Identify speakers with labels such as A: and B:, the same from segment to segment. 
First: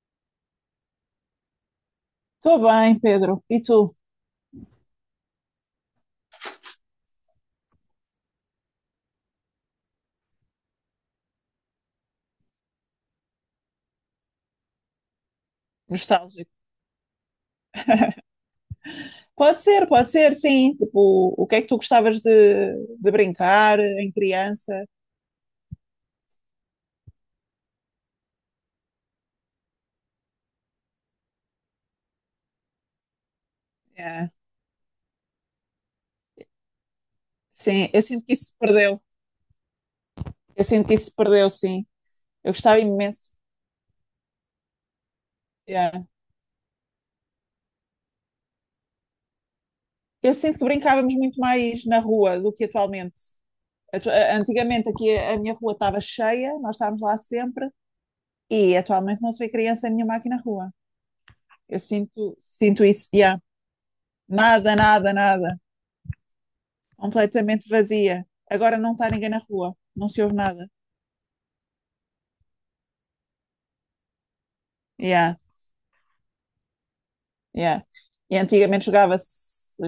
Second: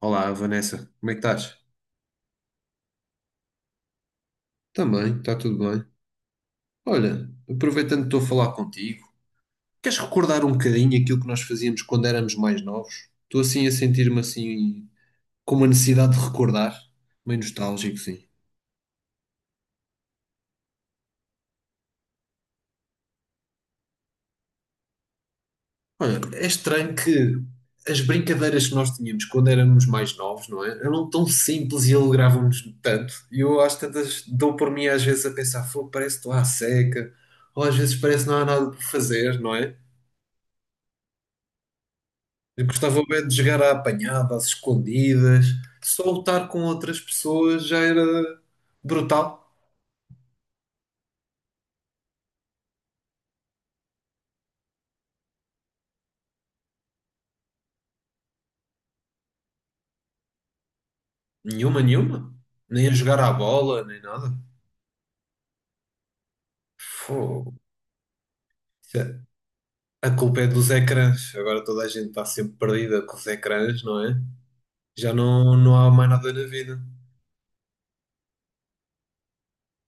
A: Olá, Vanessa, como é que estás?
B: Estou bem, Pedro. E tu?
A: Também, está tudo bem. Olha, aproveitando que estou a falar contigo, queres recordar um bocadinho aquilo que nós fazíamos quando éramos mais novos? Estou assim a sentir-me assim com uma necessidade de
B: Nostálgico.
A: recordar, meio nostálgico, sim.
B: Pode ser, sim. Tipo, o que é que tu gostavas de brincar em criança?
A: Olha, é estranho que as brincadeiras que nós tínhamos quando éramos mais novos, não é? Eram tão simples e alegravam-nos tanto. E eu às tantas
B: Yeah.
A: dou por mim às vezes a pensar, fogo, parece que estou à seca, ou às
B: Sim,
A: vezes
B: eu
A: parece
B: sinto
A: que
B: que
A: não há
B: isso se
A: nada por
B: perdeu.
A: fazer, não é?
B: Eu sinto que isso se perdeu, sim. Eu
A: Eu
B: gostava
A: gostava bem
B: imenso.
A: de jogar à apanhada, às escondidas.
B: Yeah.
A: Só lutar com outras pessoas já era brutal.
B: Eu sinto que brincávamos muito mais na rua do que atualmente. Antigamente aqui a minha rua estava cheia, nós estávamos lá sempre, e atualmente não se vê criança nenhuma aqui na rua. Eu
A: Nenhuma, nenhuma.
B: sinto, sinto
A: Nem a
B: isso.
A: jogar à
B: Yeah.
A: bola, nem nada.
B: Nada, nada, nada.
A: Fogo.
B: Completamente vazia. Agora não
A: Isso
B: está
A: é-
B: ninguém na rua, não
A: A
B: se ouve
A: culpa é
B: nada.
A: dos ecrãs. Agora toda a gente está sempre perdida com os ecrãs, não é? Já
B: Yeah,
A: não, não há mais nada na vida.
B: yeah. E antigamente jogava-se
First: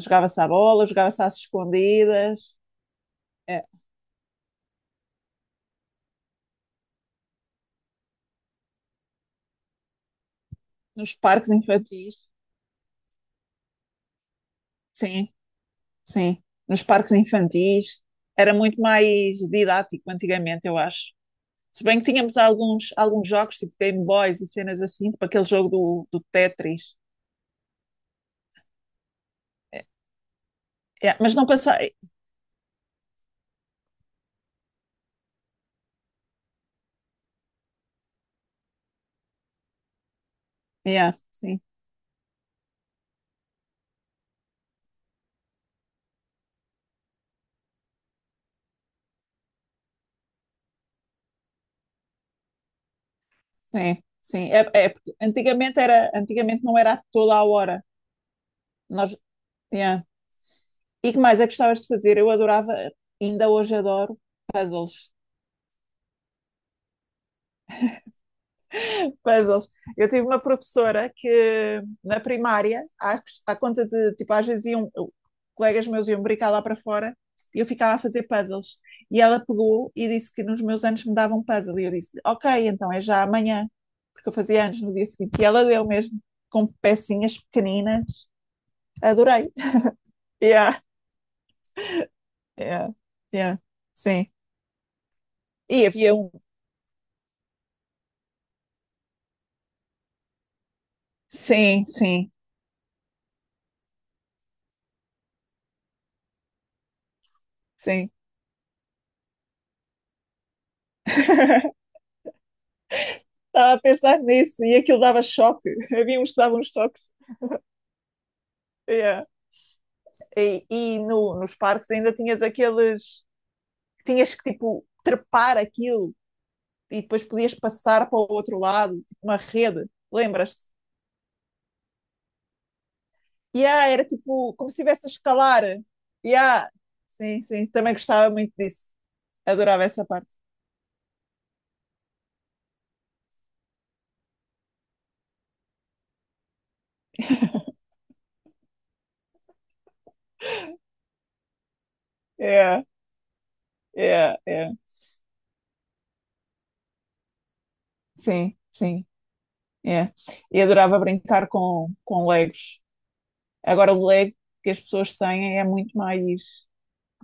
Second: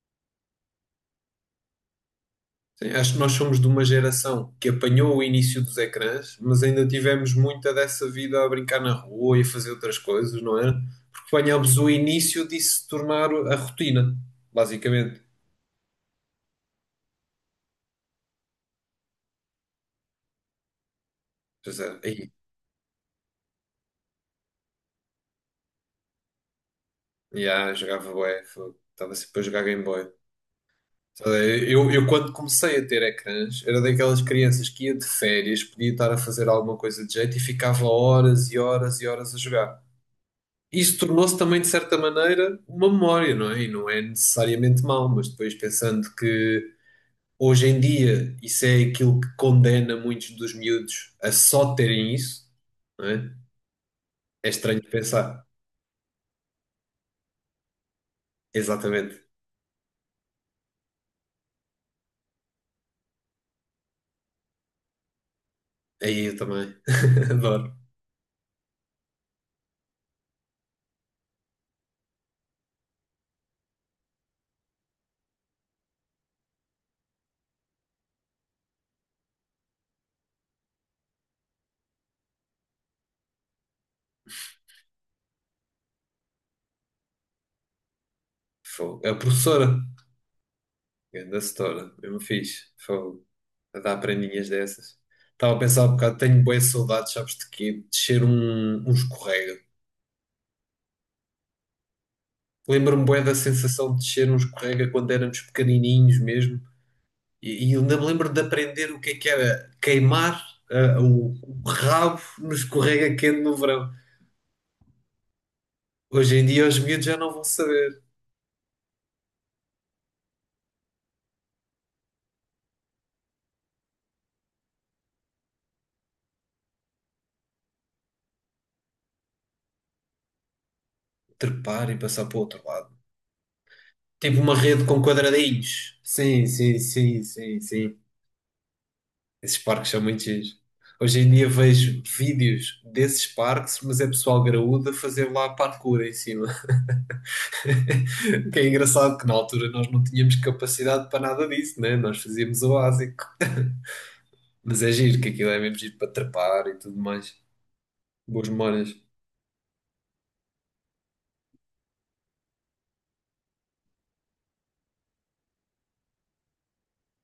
B: jogava-se à bola, jogava-se às escondidas,
A: Sim, acho que nós somos
B: é,
A: de uma geração que apanhou o início dos ecrãs, mas ainda tivemos muita dessa vida a brincar na rua e a fazer outras coisas, não é?
B: nos
A: Porque
B: parques
A: apanhámos o
B: infantis.
A: início de se tornar a rotina, basicamente.
B: Sim, sim, nos parques infantis. Era muito mais didático antigamente, eu acho.
A: Pois
B: Se
A: é,
B: bem que
A: aí,
B: tínhamos alguns jogos, tipo Game Boys e cenas assim, tipo aquele jogo do Tetris.
A: já jogava bué, fogo, estava sempre a jogar Game
B: É,
A: Boy.
B: é, mas não
A: Sabe, Eu,
B: passei.
A: eu quando comecei a ter ecrãs, era daquelas crianças que ia de férias, podia estar a fazer alguma coisa de jeito e ficava horas e horas e horas a jogar. Isso
B: Yeah,
A: tornou-se também,
B: sim,
A: de certa maneira, uma memória, não é? E não é necessariamente mau, mas depois pensando que hoje em dia isso é aquilo que condena muitos dos miúdos a só terem isso, não é?
B: sim,
A: É
B: sim. É,
A: estranho
B: é
A: de
B: porque
A: pensar.
B: antigamente, era, antigamente não era a toda a hora. Nós,
A: Exatamente.
B: yeah. E que mais é que gostavas de fazer? Eu adorava, ainda hoje adoro, puzzles.
A: Aí eu também. Adoro.
B: Puzzles. Eu tive uma professora que na primária, à conta de, tipo, às vezes iam, colegas meus iam brincar lá para fora e eu ficava a fazer puzzles. E ela pegou e disse que nos meus anos me davam um puzzle. E eu disse, ok, então é já amanhã, porque eu fazia anos no dia seguinte. E ela deu mesmo, com pecinhas pequeninas.
A: Fogo. A
B: Adorei.
A: professora,
B: Yeah,
A: grande setora, mesmo fixe.
B: yeah,
A: Fogo.
B: yeah.
A: A dar
B: Sim.
A: prendinhas dessas. Estava a pensar
B: E
A: um
B: havia
A: bocado,
B: um.
A: tenho boas saudades, sabes de quê? De ser um escorrega.
B: Sim, sim.
A: Lembro-me bem da sensação de descer um escorrega quando éramos pequenininhos mesmo. E ainda me
B: Sim.
A: lembro de aprender o que é que era queimar o rabo no escorrega quente no
B: Estava a
A: verão.
B: pensar nisso e aquilo dava choque. Havia uns
A: Hoje
B: que
A: em
B: davam
A: dia
B: uns
A: os
B: toques.
A: miúdos já não vão saber
B: Yeah. Nos parques ainda tinhas aqueles. Tinhas que, tipo, trepar aquilo e depois podias passar para o outro lado, tipo uma rede. Lembras-te?
A: trepar e passar para o outro lado.
B: Yeah, era
A: Tipo uma
B: tipo como se
A: rede com
B: estivesse a escalar.
A: quadradinhos. Sim,
B: Yeah.
A: sim, sim,
B: Sim,
A: sim,
B: sim. Também
A: sim.
B: gostava muito disso.
A: Esses
B: Adorava
A: parques são
B: essa
A: muito
B: parte.
A: giros. Hoje em dia vejo vídeos desses parques, mas é pessoal graúdo a fazer lá parkour em cima. Que é engraçado que na altura nós não tínhamos capacidade para nada disso, né? Nós fazíamos o
B: Yeah,
A: básico.
B: yeah, yeah.
A: Mas é giro, que aquilo é mesmo giro para trepar e tudo mais. Boas
B: Sim,
A: memórias.
B: sim. Yeah. E adorava brincar com Legos. Agora, o Lego que as pessoas têm é muito mais.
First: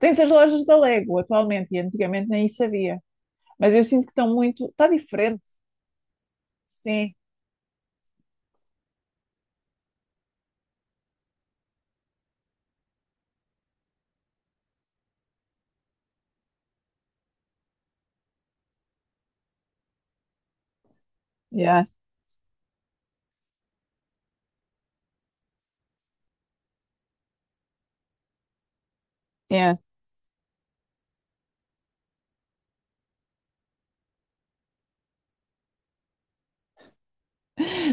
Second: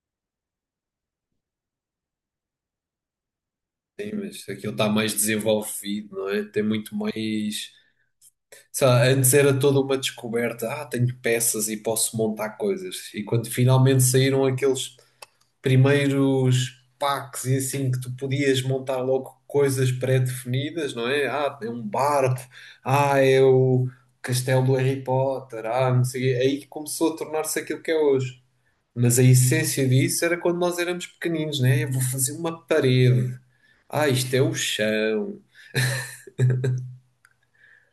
B: Tens as lojas da Lego atualmente e antigamente nem isso havia. Mas eu sinto que
A: Sim,
B: estão
A: mas
B: muito.
A: aquilo está
B: Está
A: mais
B: diferente.
A: desenvolvido, não é? Tem muito
B: Sim.
A: mais. Sei lá, antes era toda uma descoberta. Ah, tenho peças e posso montar coisas. E quando finalmente saíram aqueles primeiros packs e assim que tu podias montar logo coisas pré-definidas, não é? Ah, é um
B: Yeah,
A: barco, ah, é o castelo do Harry Potter, ah, não sei, o quê. Aí começou a tornar-se aquilo que é hoje. Mas a
B: yeah.
A: essência disso era quando nós éramos pequeninos, né? Eu vou fazer uma parede. Ah, isto é o chão.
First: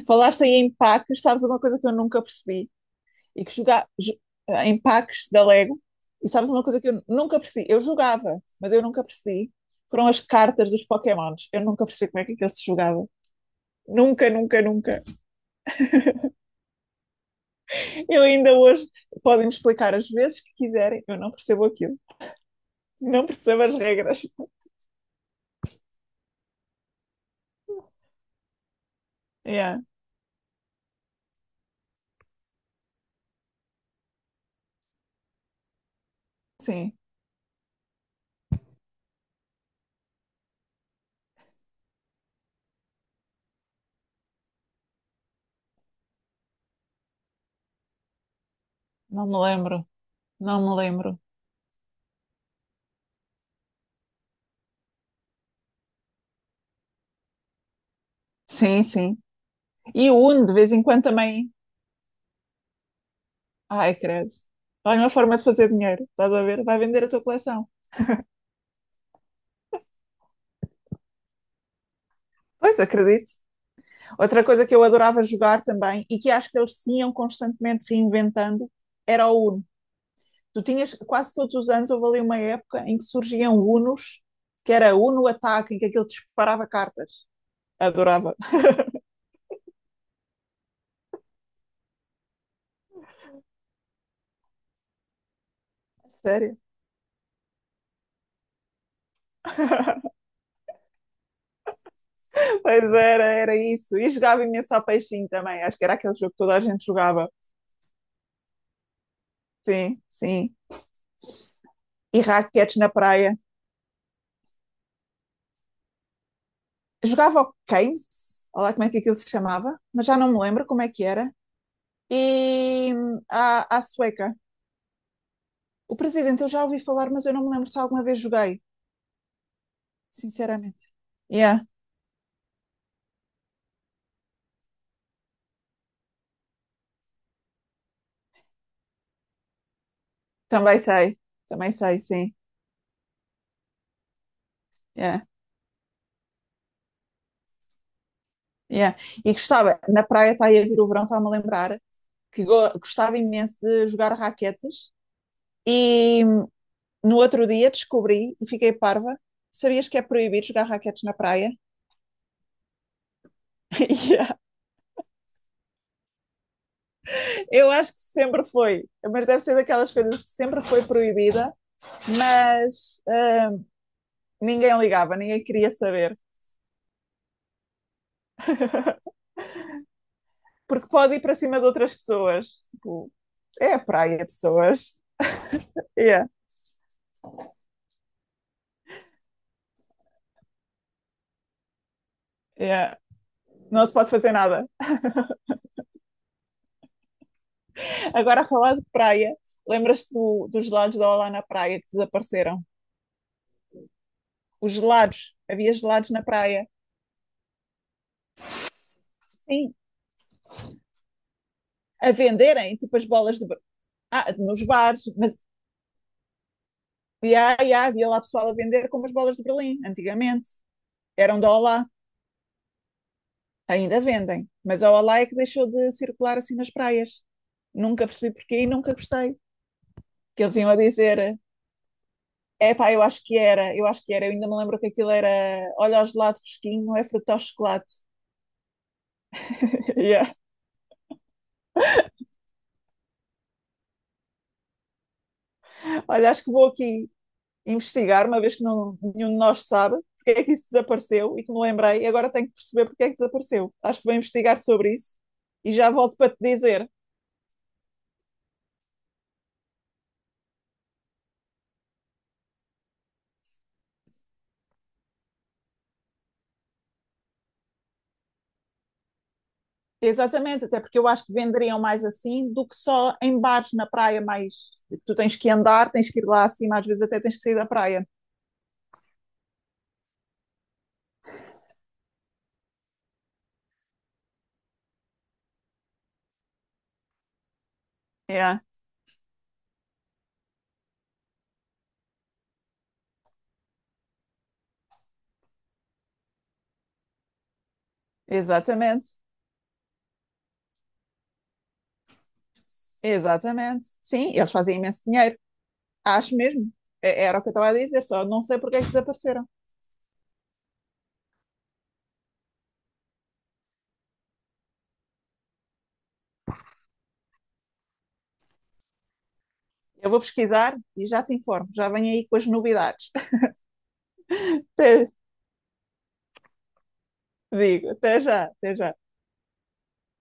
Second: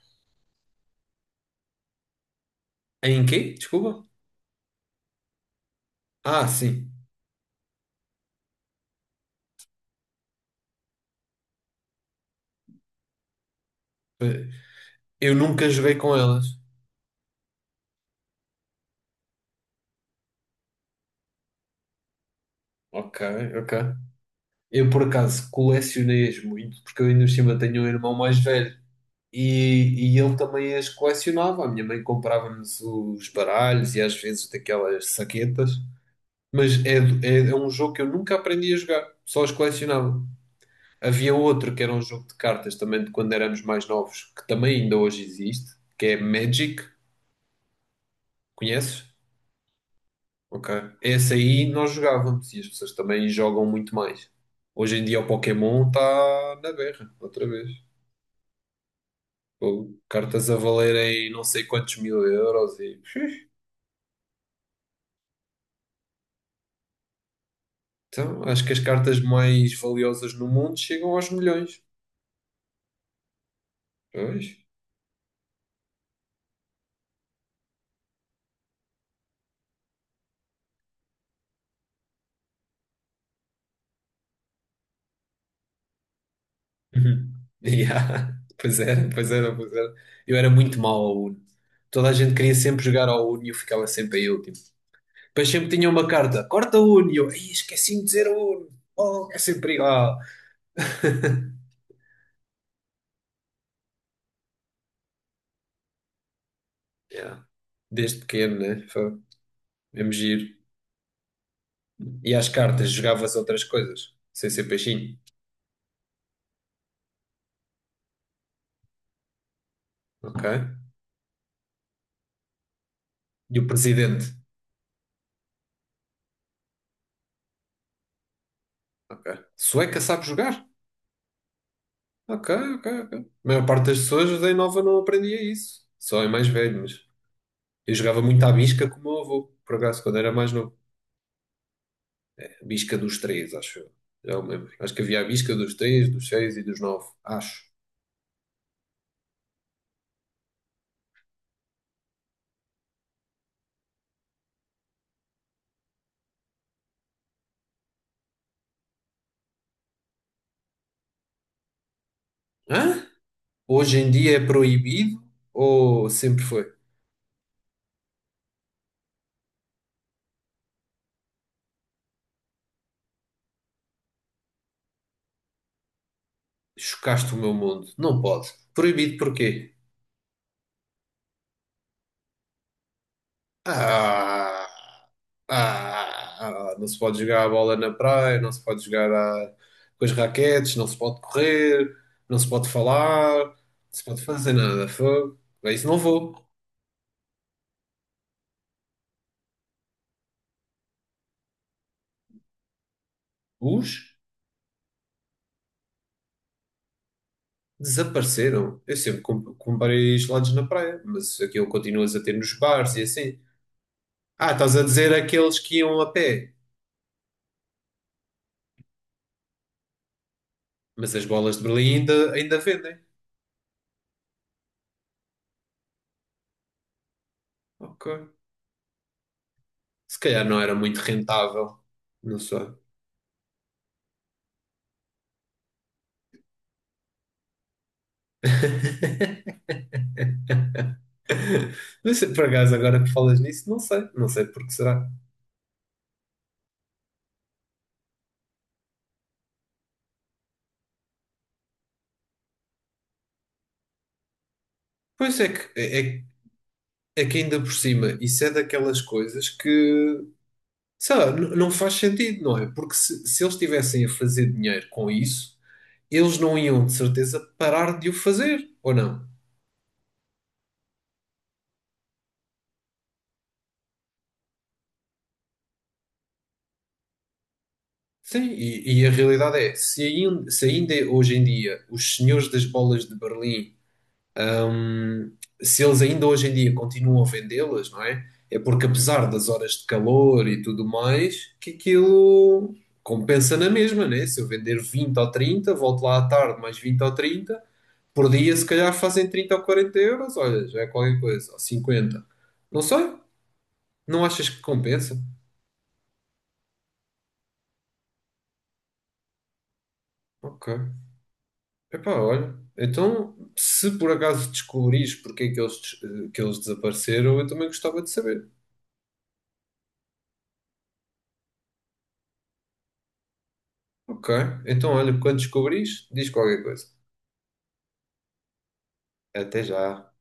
B: Falaste aí em packs, sabes uma coisa que eu nunca percebi?
A: Em
B: E que
A: quê?
B: jogar
A: Desculpa?
B: jo- eh, Em packs da Lego, e
A: Ah,
B: sabes uma coisa que
A: sim.
B: eu nunca percebi? Eu jogava, mas eu nunca percebi. Foram as cartas dos Pokémons. Eu nunca percebi como é que aquilo se jogava. Nunca, nunca, nunca.
A: Eu nunca joguei com elas.
B: Eu ainda hoje podem me explicar as vezes que quiserem, eu não percebo aquilo.
A: Ok,
B: Não percebo as
A: ok.
B: regras.
A: Eu por acaso colecionei-as muito, porque eu ainda por cima tenho um irmão mais velho.
B: Yeah,
A: E ele também as colecionava. A minha mãe comprava-nos os baralhos e às vezes daquelas saquetas. Mas
B: sim,
A: é um jogo que eu nunca aprendi a jogar, só os colecionava. Havia outro que era um jogo de cartas também de quando éramos mais novos, que também ainda hoje existe, que é Magic. Conheces?
B: não me lembro. Não
A: Ok.
B: me lembro.
A: Esse aí nós jogávamos e as pessoas também jogam muito mais. Hoje em dia o Pokémon está na berra, outra vez.
B: Sim, sim.
A: Pô,
B: E o Uno,
A: cartas
B: de
A: a
B: vez em quando,
A: valerem não
B: também.
A: sei quantos mil euros e.
B: Ai, credo. Olha, uma forma de fazer dinheiro, estás a ver? Vai vender a tua coleção.
A: Então, acho que as cartas mais valiosas no mundo chegam aos milhões.
B: Pois, acredito. Outra
A: Pois.
B: coisa que eu adorava jogar também e que acho que eles se iam constantemente reinventando era o Uno. Tu tinhas quase todos os anos, houve ali uma época em que surgiam Unos, que era Uno Ataque, em que aquilo disparava cartas.
A: Uhum.
B: Adorava.
A: Yeah. Pois era, pois era, pois era. Eu era muito mau ao Uno. Toda a gente queria sempre jogar ao Uno e eu ficava sempre em último. Depois sempre tinha uma carta,
B: Sério.
A: corta o Uno. E eu, "Ih, esqueci-me de dizer o Uno. Oh, é sempre igual.
B: Pois era, era isso. E jogava imenso ao peixinho também. Acho que era aquele jogo que toda a gente jogava.
A: Yeah. Desde pequeno, né? Foi
B: Sim,
A: mesmo giro.
B: sim. E
A: E às
B: raquetes na
A: cartas jogavas
B: praia.
A: outras coisas, sem ser peixinho.
B: Jogava ao Games, olha lá como é que aquilo se chamava, mas já não me
A: Ok.
B: lembro como é que era. E
A: E o
B: à
A: presidente.
B: sueca. O presidente eu já ouvi falar, mas eu não me lembro se alguma vez joguei,
A: Ok. Sueca sabe jogar?
B: sinceramente. Yeah,
A: Ok, ok, ok. A maior parte das pessoas da nova não aprendia isso. Só é mais velho, mas eu jogava muito à bisca com o meu avô, por acaso, quando era mais novo.
B: também sei. Também sei, sim.
A: A bisca dos três, acho eu. Já me lembro. Acho que havia
B: Yeah,
A: a bisca dos três, dos seis e dos nove, acho.
B: yeah. E gostava, na praia está aí a vir o verão, está-me a lembrar, que gostava imenso de jogar raquetes. E hum, no outro dia descobri e fiquei parva. Sabias que é proibido jogar raquetes na praia?
A: Hã? Hoje em
B: Yeah.
A: dia é proibido ou sempre foi?
B: Eu acho que sempre foi, mas deve ser daquelas coisas que sempre foi proibida, mas ninguém ligava, ninguém queria saber,
A: Chocaste o meu mundo. Não pode. Proibido porquê?
B: porque pode ir para cima de outras pessoas. Tipo, é a praia,
A: Ah!
B: pessoas. Yeah,
A: Ah, ah, não se pode jogar a bola na praia, não se pode jogar com as raquetes, não se pode correr, não se pode
B: yeah.
A: falar, não
B: Não se
A: se
B: pode
A: pode
B: fazer
A: fazer
B: nada.
A: nada. Fogo. Para isso não vou.
B: Agora, a falar de praia, lembras-te dos gelados da Olá na praia que desapareceram?
A: Os
B: Os gelados, havia gelados na praia.
A: desapareceram. Eu sempre
B: Sim,
A: comprei gelados na praia, mas aquilo
B: a
A: continuas a ter nos
B: venderem,
A: bares
B: tipo
A: e
B: as bolas
A: assim.
B: de, ah,
A: Ah,
B: nos
A: estás a
B: bares,
A: dizer
B: mas
A: aqueles que iam a pé,
B: havia lá pessoal a vender como as bolas de Berlim, antigamente.
A: mas as
B: Eram da
A: bolas de
B: Olá,
A: Berlim ainda vendem.
B: ainda vendem. Mas a Olá é que deixou de circular assim nas praias. Nunca
A: Ok.
B: percebi porquê e nunca gostei.
A: Se
B: Que
A: calhar
B: eles
A: não
B: iam
A: era
B: a
A: muito
B: dizer,
A: rentável. Não sei.
B: é pá, eu acho que era, eu acho que era. Eu ainda me lembro que aquilo era, olha o gelado fresquinho, não é fruto ao chocolate. Yeah.
A: Mas por acaso, agora que falas nisso, não sei, não sei porque será.
B: Olha, acho que vou aqui investigar, uma vez que não, nenhum de nós sabe. Porque é que isso desapareceu e que me lembrei, e agora tenho que perceber porque é que desapareceu. Acho que vou investigar sobre isso
A: Pois é
B: e
A: que,
B: já
A: é,
B: volto
A: é
B: para te dizer.
A: é que ainda por cima, isso é daquelas coisas que, sei lá, não faz sentido, não é? Porque se eles estivessem a fazer dinheiro com isso, eles não iam de certeza parar de o fazer, ou não?
B: Exatamente, até porque eu acho que venderiam mais assim do que só em bares na praia, mais tu tens que andar, tens que ir lá acima, às vezes até tens que sair da praia.
A: Sim, e a realidade é, se ainda hoje em dia os senhores das bolas de Berlim se eles ainda hoje em dia continuam a vendê-las, não é? É
B: É,
A: porque apesar das horas de calor e tudo mais, que aquilo compensa na mesma, né? Se eu vender 20 ou 30, volto lá à tarde mais 20 ou 30, por dia se calhar
B: exatamente,
A: fazem 30 ou 40 euros, olha, já é qualquer coisa, ou 50. Não sei,
B: exatamente.
A: não
B: Sim,
A: achas
B: eles
A: que
B: fazem imenso
A: compensa?
B: dinheiro, acho mesmo. É- Era o que eu estava a dizer, só não sei porque é que desapareceram.
A: Ok. Epá, olha, então se por acaso descobrires porque é que que eles desapareceram, eu também gostava de saber.
B: Eu vou pesquisar e já te informo, já venho aí com as novidades.
A: Ok. Então,
B: Até,
A: olha, quando descobrires, diz qualquer coisa.
B: Digo, até já, até já.
A: Até já.